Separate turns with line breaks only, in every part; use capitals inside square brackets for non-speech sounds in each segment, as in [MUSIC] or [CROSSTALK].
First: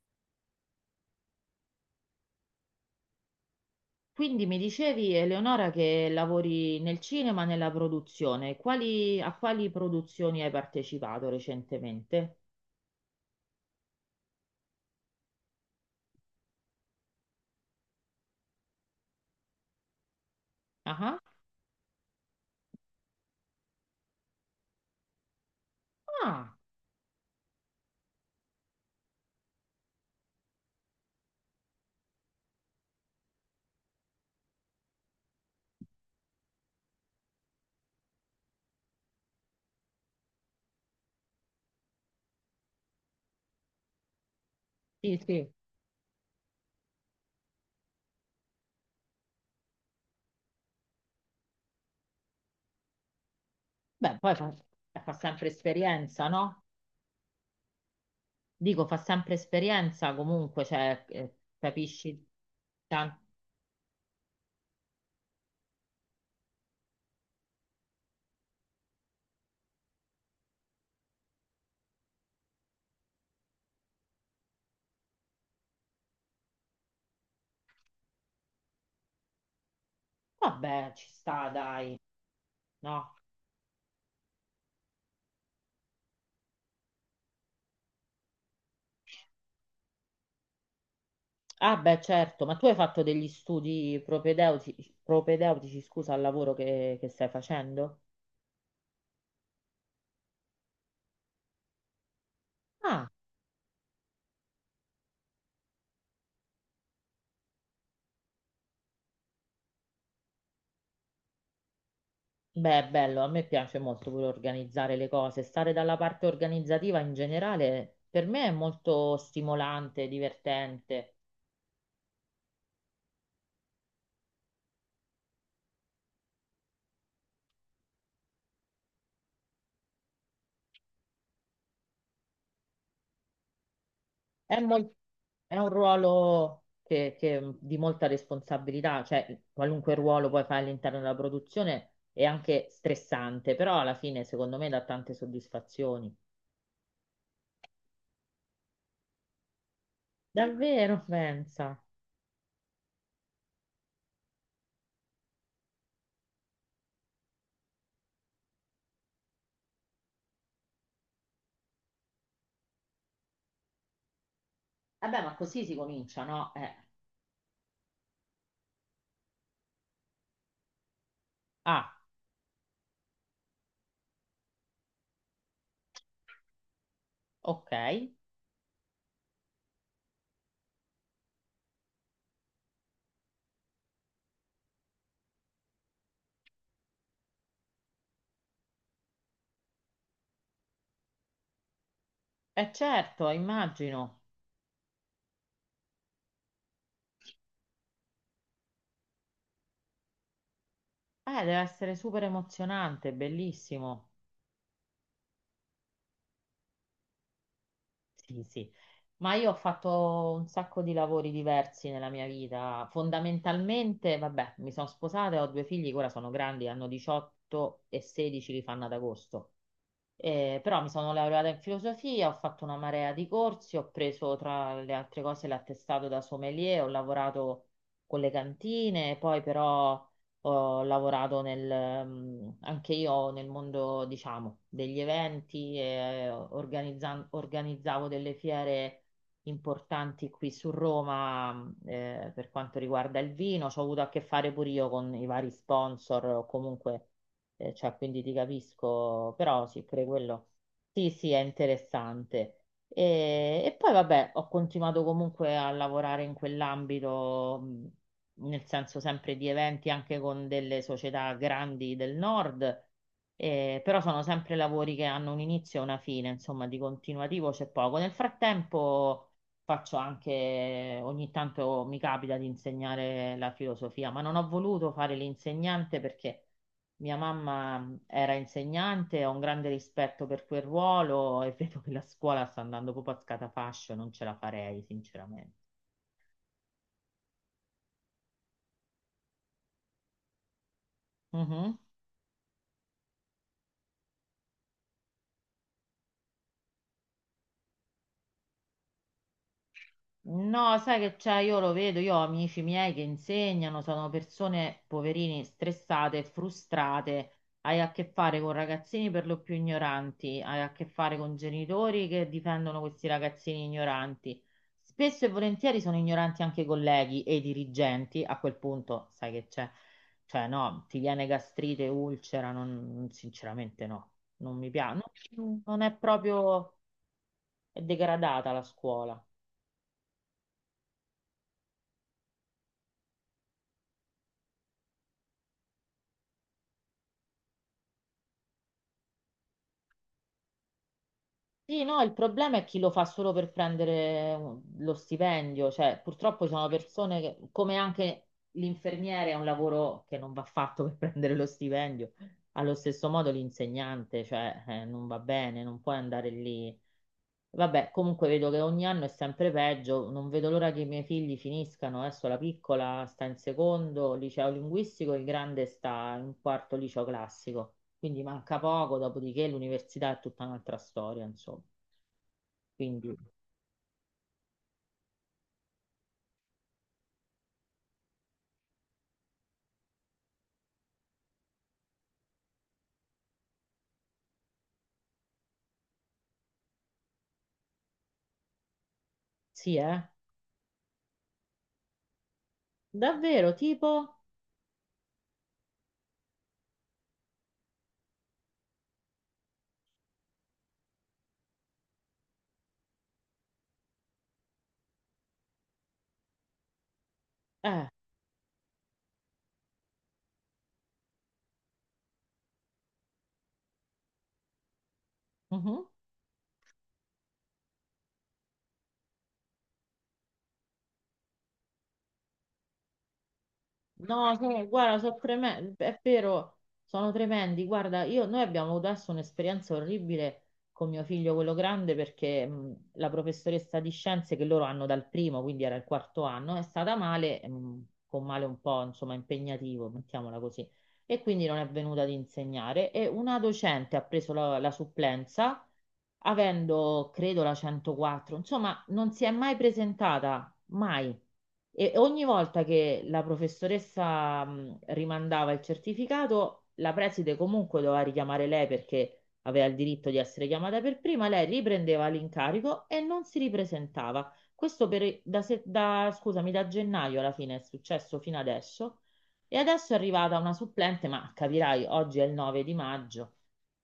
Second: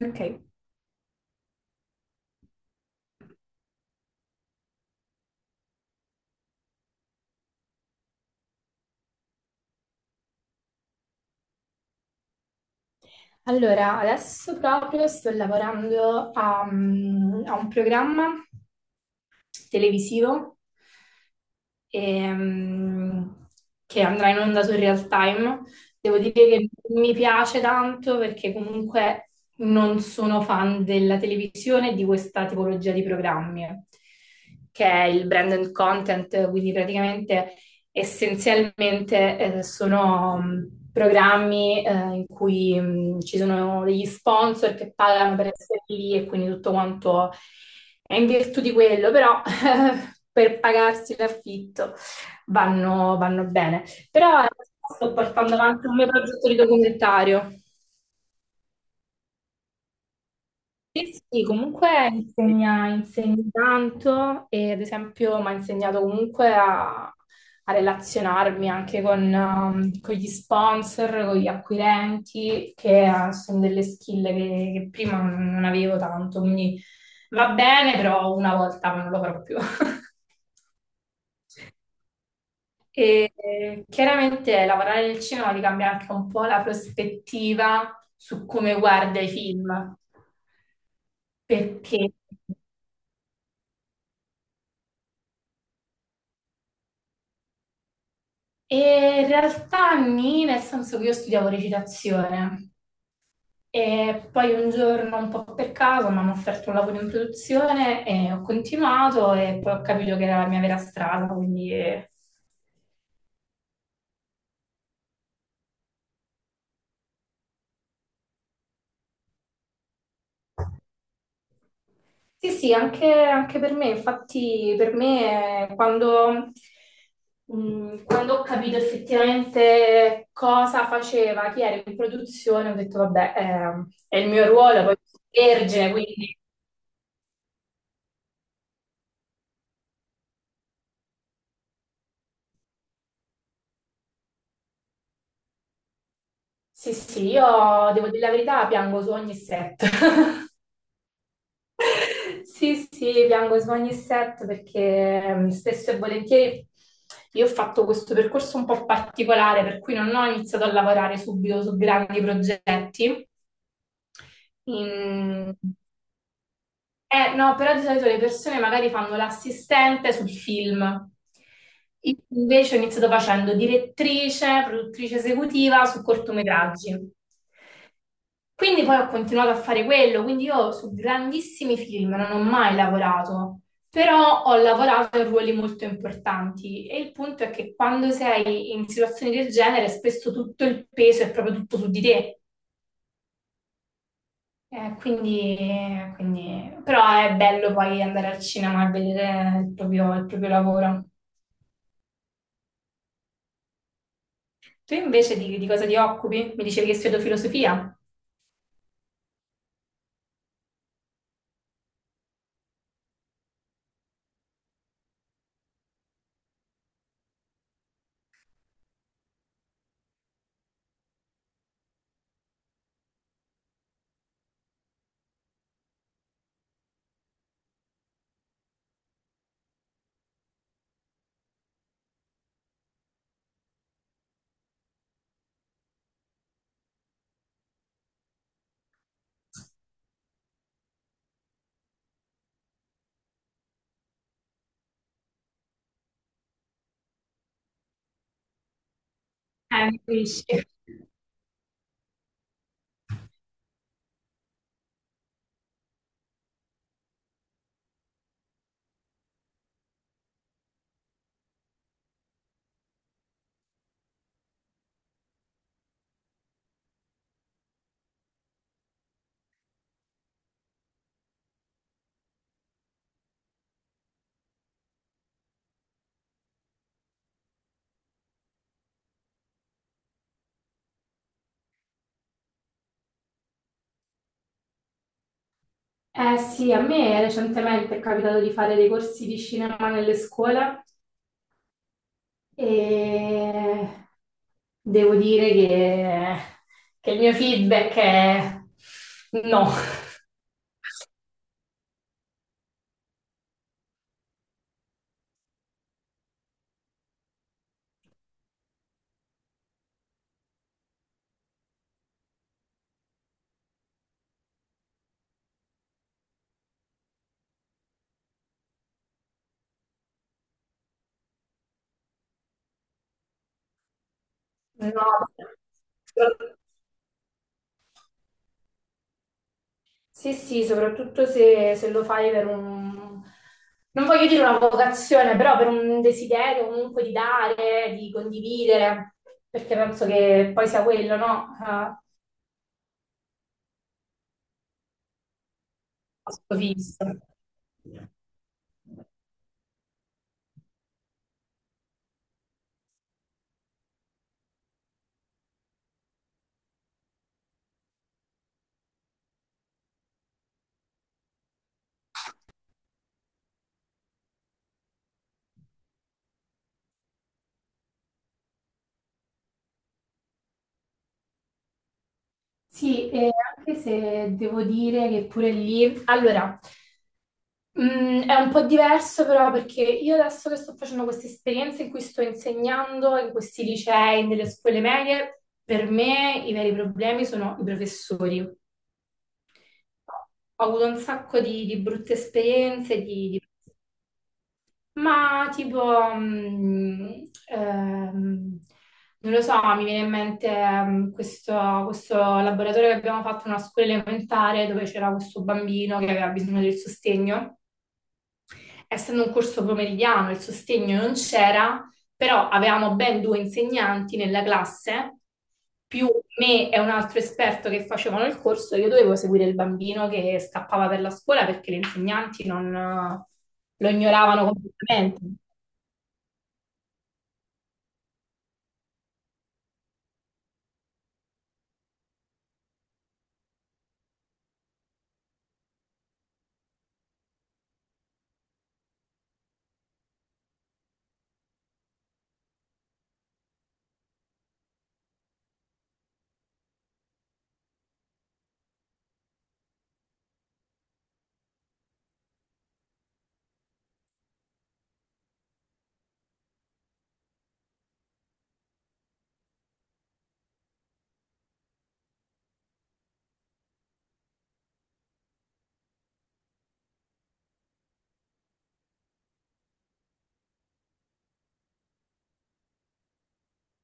Ok,
Quindi mi dicevi, Eleonora, che lavori nel cinema, nella produzione. A quali produzioni hai partecipato recentemente?
allora adesso proprio sto lavorando a un programma televisivo
Ah,
ehm, che andrà in onda su Real Time. Devo dire
ah,
che mi piace tanto perché comunque non sono fan della televisione e di questa tipologia di programmi, che è il brand and content, quindi praticamente essenzialmente sono programmi in cui ci sono degli sponsor che
sì,
pagano per
sì.
essere lì e quindi tutto quanto è in virtù di quello, però [LAUGHS] per pagarsi l'affitto vanno bene.
Beh, poi
Però
fa
sto
sempre
portando avanti un mio
esperienza,
progetto di
no?
documentario.
Dico, fa sempre esperienza comunque, cioè,
Sì, sì, comunque
capisci
insegna,
tanto.
insegna tanto e ad esempio mi ha insegnato comunque a relazionarmi anche con gli sponsor, con gli acquirenti, che sono delle skill che prima non avevo tanto, quindi va bene, però una volta non lo farò più. [LAUGHS]
Vabbè, ci sta, dai, no?
E chiaramente lavorare nel cinema ti cambia anche un po' la prospettiva su come guarda i film,
Ah, beh,
perché
certo, ma tu hai fatto degli studi propedeutici, scusa, al lavoro che stai facendo?
e in realtà nì, nel senso che io studiavo recitazione
Ah,
e poi un giorno un po' per caso mi hanno offerto un lavoro in produzione e ho continuato e poi ho capito che era la mia vera strada, quindi
beh, è bello, a me piace molto pure organizzare le cose, stare dalla parte organizzativa in generale per me è molto stimolante, divertente,
sì, sì, anche, anche per me, infatti per me quando ho capito effettivamente cosa faceva, chi era in produzione, ho detto vabbè, è il mio
è,
ruolo,
mol-
poi sono
è un
vergine, quindi
ruolo di molta responsabilità, cioè qualunque ruolo puoi fare all'interno della produzione è anche stressante, però alla fine secondo me dà tante soddisfazioni.
sì, sì, io devo dire la verità, piango su ogni set. [LAUGHS]
Davvero, pensa.
Sì, sì, piango su ogni set perché spesso e volentieri io ho fatto questo percorso un po' particolare, per cui non ho iniziato a lavorare subito su grandi progetti.
Vabbè, ma
In-
così si comincia, no?
No, però di solito le persone magari fanno l'assistente sul film.
Ah,
Io invece ho iniziato facendo direttrice, produttrice esecutiva su cortometraggi.
ok.
Quindi poi ho continuato a fare quello, quindi io su grandissimi film non ho mai lavorato, però ho lavorato in ruoli molto importanti e il punto è che quando sei in situazioni del genere spesso tutto il peso è proprio tutto su di te.
Eh certo, immagino.
Eh, quindi, Però è bello poi andare al cinema e vedere il proprio lavoro.
Deve essere super emozionante, bellissimo.
Tu invece di cosa ti occupi? Mi dicevi che studio filosofia?
Sì, sì. Ma io ho fatto un sacco di lavori diversi nella mia vita. Fondamentalmente, vabbè, mi sono sposata e ho due figli che ora sono grandi, hanno 18 e 16, li fanno ad agosto. Però mi sono laureata in filosofia, ho fatto una marea di corsi, ho preso tra le altre cose l'attestato da sommelier, ho lavorato con le cantine, poi però ho lavorato anche io nel mondo, diciamo, degli eventi, organizzavo delle fiere importanti qui su Roma, per quanto riguarda il vino, ci ho avuto a che fare pure io con i vari sponsor o comunque cioè, quindi ti capisco, però sì,
Mi
pure quello.
capisci.
Sì, sì, è interessante. E poi vabbè, ho continuato comunque a lavorare in quell'ambito, nel senso sempre di eventi anche con delle società grandi del nord, però sono sempre lavori che hanno un inizio e una fine, insomma, di continuativo c'è poco. Nel frattempo faccio anche, ogni tanto mi capita di insegnare la filosofia, ma non ho voluto fare l'insegnante perché mia mamma era insegnante, ho un grande rispetto per quel ruolo e [LAUGHS] vedo che la scuola sta andando proprio a scatafascio, non ce la farei, sinceramente.
Eh sì, a me recentemente è capitato di fare dei corsi di cinema nelle scuole
Mhm.
e devo dire che il mio feedback è no.
No, sai che c'è, io lo vedo, io ho amici miei che insegnano, sono persone poverini, stressate, frustrate, hai a che fare con ragazzini per lo più ignoranti, hai a che fare con genitori che difendono questi ragazzini ignoranti. Spesso e volentieri sono ignoranti anche i colleghi e i dirigenti, a quel punto sai che c'è, cioè no, ti viene gastrite, ulcera, non, sinceramente no, non mi piace,
No.
non è proprio, è degradata la scuola.
Sì, sì, soprattutto se, lo fai per un... non voglio dire una vocazione, però per un desiderio comunque di dare, di condividere, perché penso che poi sia quello, no?
Sì, no,
Ah,
il problema è chi lo fa solo per prendere lo stipendio, cioè purtroppo ci
questo
sono
visto.
persone che, come anche l'infermiere è un lavoro che non va fatto per [LAUGHS] prendere lo stipendio, allo stesso modo l'insegnante, cioè non va bene, non puoi andare lì. Vabbè, comunque vedo che ogni anno è sempre peggio, non vedo l'ora che i miei figli finiscano, adesso la piccola sta in secondo liceo linguistico, il grande sta in quarto liceo classico, quindi manca poco, dopodiché l'università è tutta un'altra storia, insomma. Quindi
Sì, e anche se devo dire che pure lì, allora, è un po' diverso però perché io adesso che sto facendo queste esperienze in cui sto insegnando in questi licei, nelle scuole medie, per me i veri problemi sono i professori.
Sì, eh?
Ho avuto un sacco di brutte esperienze, di
Davvero, tipo.
ma tipo, non lo so, mi viene in mente questo laboratorio che abbiamo fatto in una scuola elementare dove c'era questo bambino che aveva bisogno del sostegno.
Eh,
Essendo un corso pomeridiano, il sostegno non c'era, però avevamo ben due insegnanti nella classe,
mhm.
più me e un altro esperto che facevano il corso, io dovevo seguire il bambino che scappava per la scuola perché gli insegnanti non, lo
No,
ignoravano
guarda, sono
completamente.
tremendi, è vero, sono tremendi. Guarda, noi abbiamo avuto adesso un'esperienza orribile con mio figlio, quello grande, perché la professoressa di scienze che loro hanno dal primo, quindi era il quarto anno, è stata male, con male un po', insomma, impegnativo, mettiamola così, e quindi non è venuta ad insegnare. E una docente ha preso la supplenza, avendo, credo, la 104, insomma, non si è mai presentata, mai. E ogni volta che la professoressa rimandava il certificato, la preside comunque doveva richiamare lei perché aveva il diritto di essere chiamata per prima, lei riprendeva l'incarico e non si ripresentava. Questo per- da, se- da- scusami, da gennaio alla fine è successo fino adesso. E adesso è arrivata una supplente, ma capirai, oggi è il 9 di maggio,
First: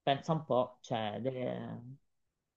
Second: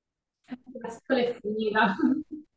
pensa un po',
La
cioè,
scuola è finita.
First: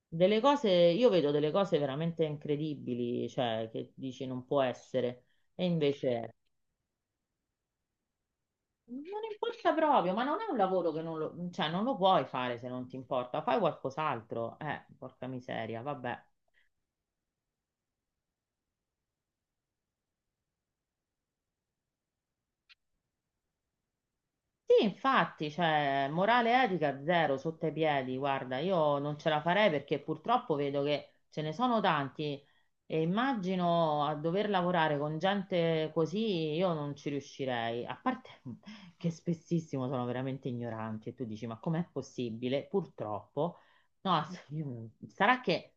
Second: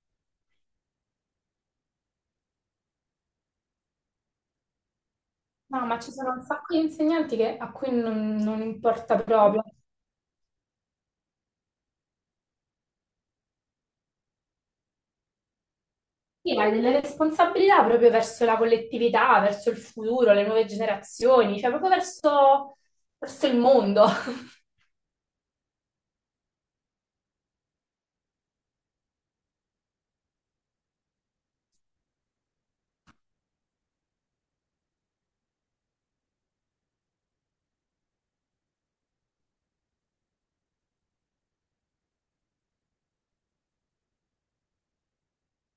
delle cose, io vedo delle cose veramente incredibili, cioè che dici non può essere, e
No, ma ci
invece è.
sono un sacco di insegnanti che- a cui non, non importa
Non
proprio.
importa proprio, ma non è un lavoro che non lo, cioè, non lo puoi fare se non ti importa, fai qualcos'altro, porca miseria, vabbè.
Sì, hai delle responsabilità proprio verso la collettività, verso il futuro, le nuove generazioni, cioè proprio verso, verso il mondo. [LAUGHS]
Sì, infatti, cioè, morale e etica zero sotto i piedi, guarda, io non ce la farei perché purtroppo vedo che ce ne sono tanti e immagino a dover lavorare con gente così io non ci riuscirei, a parte [LAUGHS] che spessissimo sono veramente ignoranti e tu dici, ma com'è possibile? Purtroppo. No, sarà che,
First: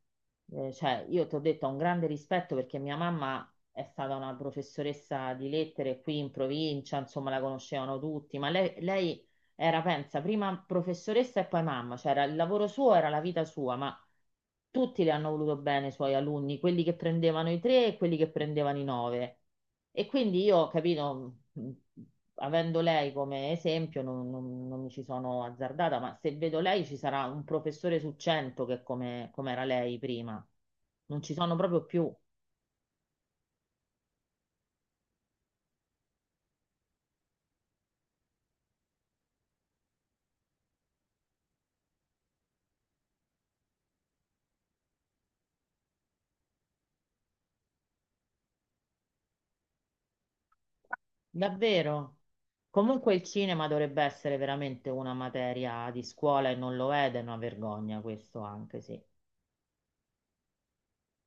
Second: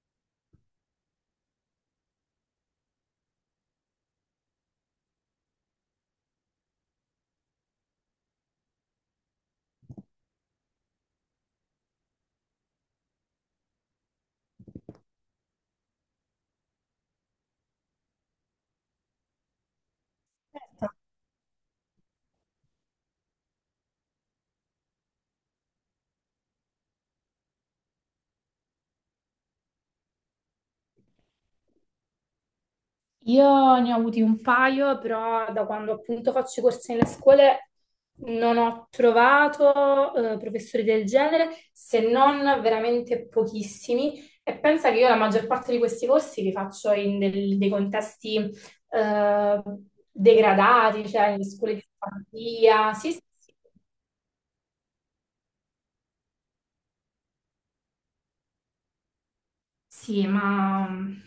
cioè, io ti ho detto, ho un grande rispetto perché mia mamma è stata una professoressa di lettere qui in provincia, insomma, la conoscevano tutti, ma lei era, pensa, prima professoressa e poi mamma, cioè il lavoro suo era la vita sua, ma tutti le hanno voluto bene i suoi alunni, quelli che prendevano i tre e quelli che prendevano i nove. E quindi io, capito, avendo lei come esempio, non mi ci sono azzardata, ma se vedo lei ci sarà un professore su 100 che è come era lei prima. Non ci sono proprio più,
Io ne ho avuti un paio, però da quando appunto faccio i corsi nelle scuole non ho trovato professori del genere, se non veramente pochissimi. E pensa che io la maggior parte di questi corsi li faccio in dei contesti eh, degradati, cioè nelle scuole di
davvero.
fantasia. Sì,
Comunque
sì,
il
sì.
cinema dovrebbe essere veramente una materia di scuola e non lo è ed è una vergogna questo anche, sì.
Sì, ma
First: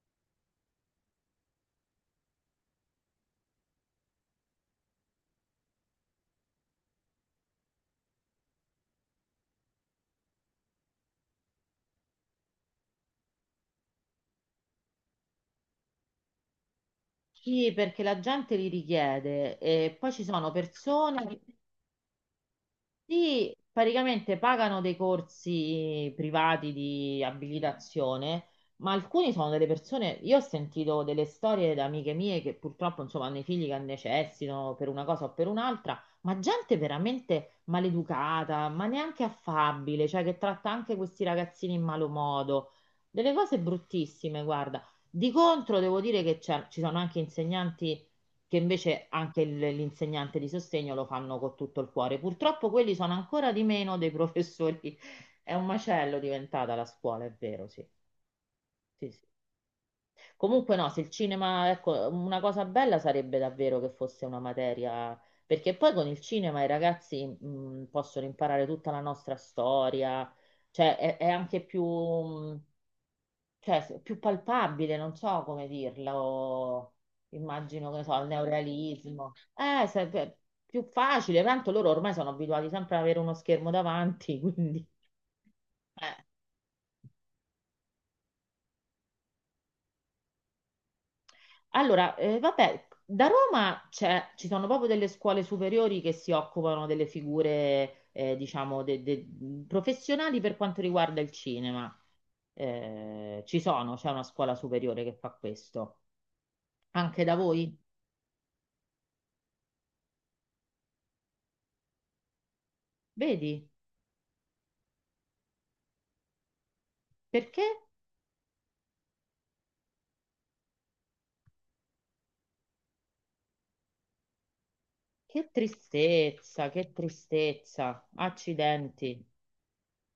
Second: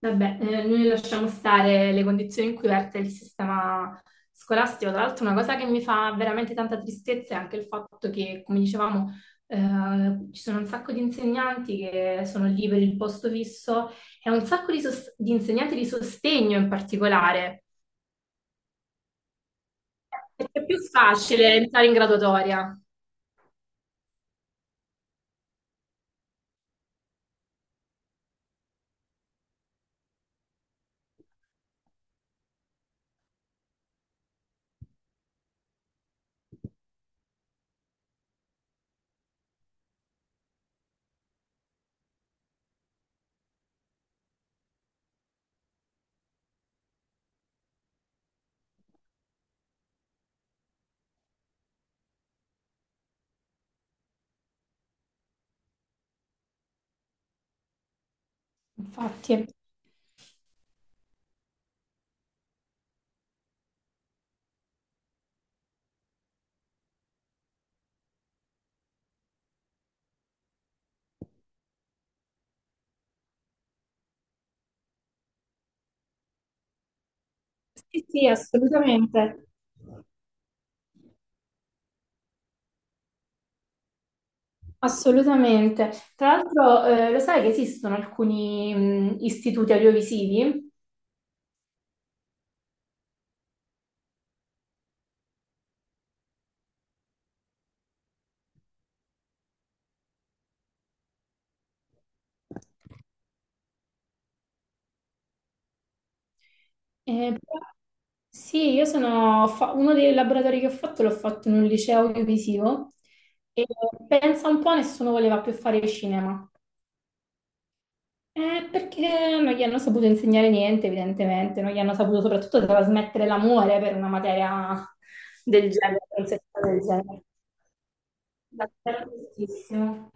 vabbè, noi lasciamo stare le condizioni in cui verte il sistema scolastico. Tra l'altro, una cosa che mi fa veramente tanta tristezza è anche il fatto che, come dicevamo, ci sono un sacco di insegnanti che sono lì per il posto fisso e un sacco di insegnanti di sostegno in particolare,
Sì, perché la gente li richiede e poi ci sono
perché è più
persone che
facile entrare in graduatoria.
sì, praticamente pagano dei corsi privati di abilitazione, ma alcuni sono delle persone, io ho sentito delle storie da amiche mie che purtroppo insomma hanno i figli che necessitano per una cosa o per un'altra, ma gente veramente maleducata, ma neanche affabile, cioè che tratta anche questi ragazzini in malo modo, delle cose bruttissime, guarda. Di contro devo dire che ci sono anche insegnanti che invece anche l'insegnante di sostegno lo fanno con tutto il cuore. Purtroppo quelli sono ancora di meno dei professori. [LAUGHS] È un macello diventata la scuola, è vero, sì. Sì, sì.
Infatti,
Comunque no, se il cinema, ecco, una cosa bella sarebbe davvero che fosse una materia, perché poi con il cinema i ragazzi possono imparare tutta la nostra storia, cioè è anche più, cioè, più palpabile, non so come dirlo, immagino, che ne
sì,
so,
sì,
il neorealismo.
assolutamente.
Più facile, tanto loro ormai sono abituati sempre ad avere uno schermo davanti, [LAUGHS] quindi,
Assolutamente.
eh.
Tra l'altro, lo sai che esistono alcuni istituti audiovisivi?
Allora, vabbè, da Roma ci sono proprio delle scuole superiori che si occupano delle figure, diciamo, professionali per quanto riguarda il cinema. C'è una scuola superiore che fa questo. Anche
Eh,
da
però-
voi?
sì, uno dei laboratori che ho fatto l'ho fatto in un liceo audiovisivo e
Vedi?
pensa un po', nessuno voleva più fare cinema.
Perché?
Perché non gli hanno saputo insegnare niente, evidentemente, non gli hanno saputo soprattutto trasmettere l'amore per una materia
Che
del genere, per un
tristezza,
settore del
che
genere.
tristezza. Accidenti.
D'accordissimo.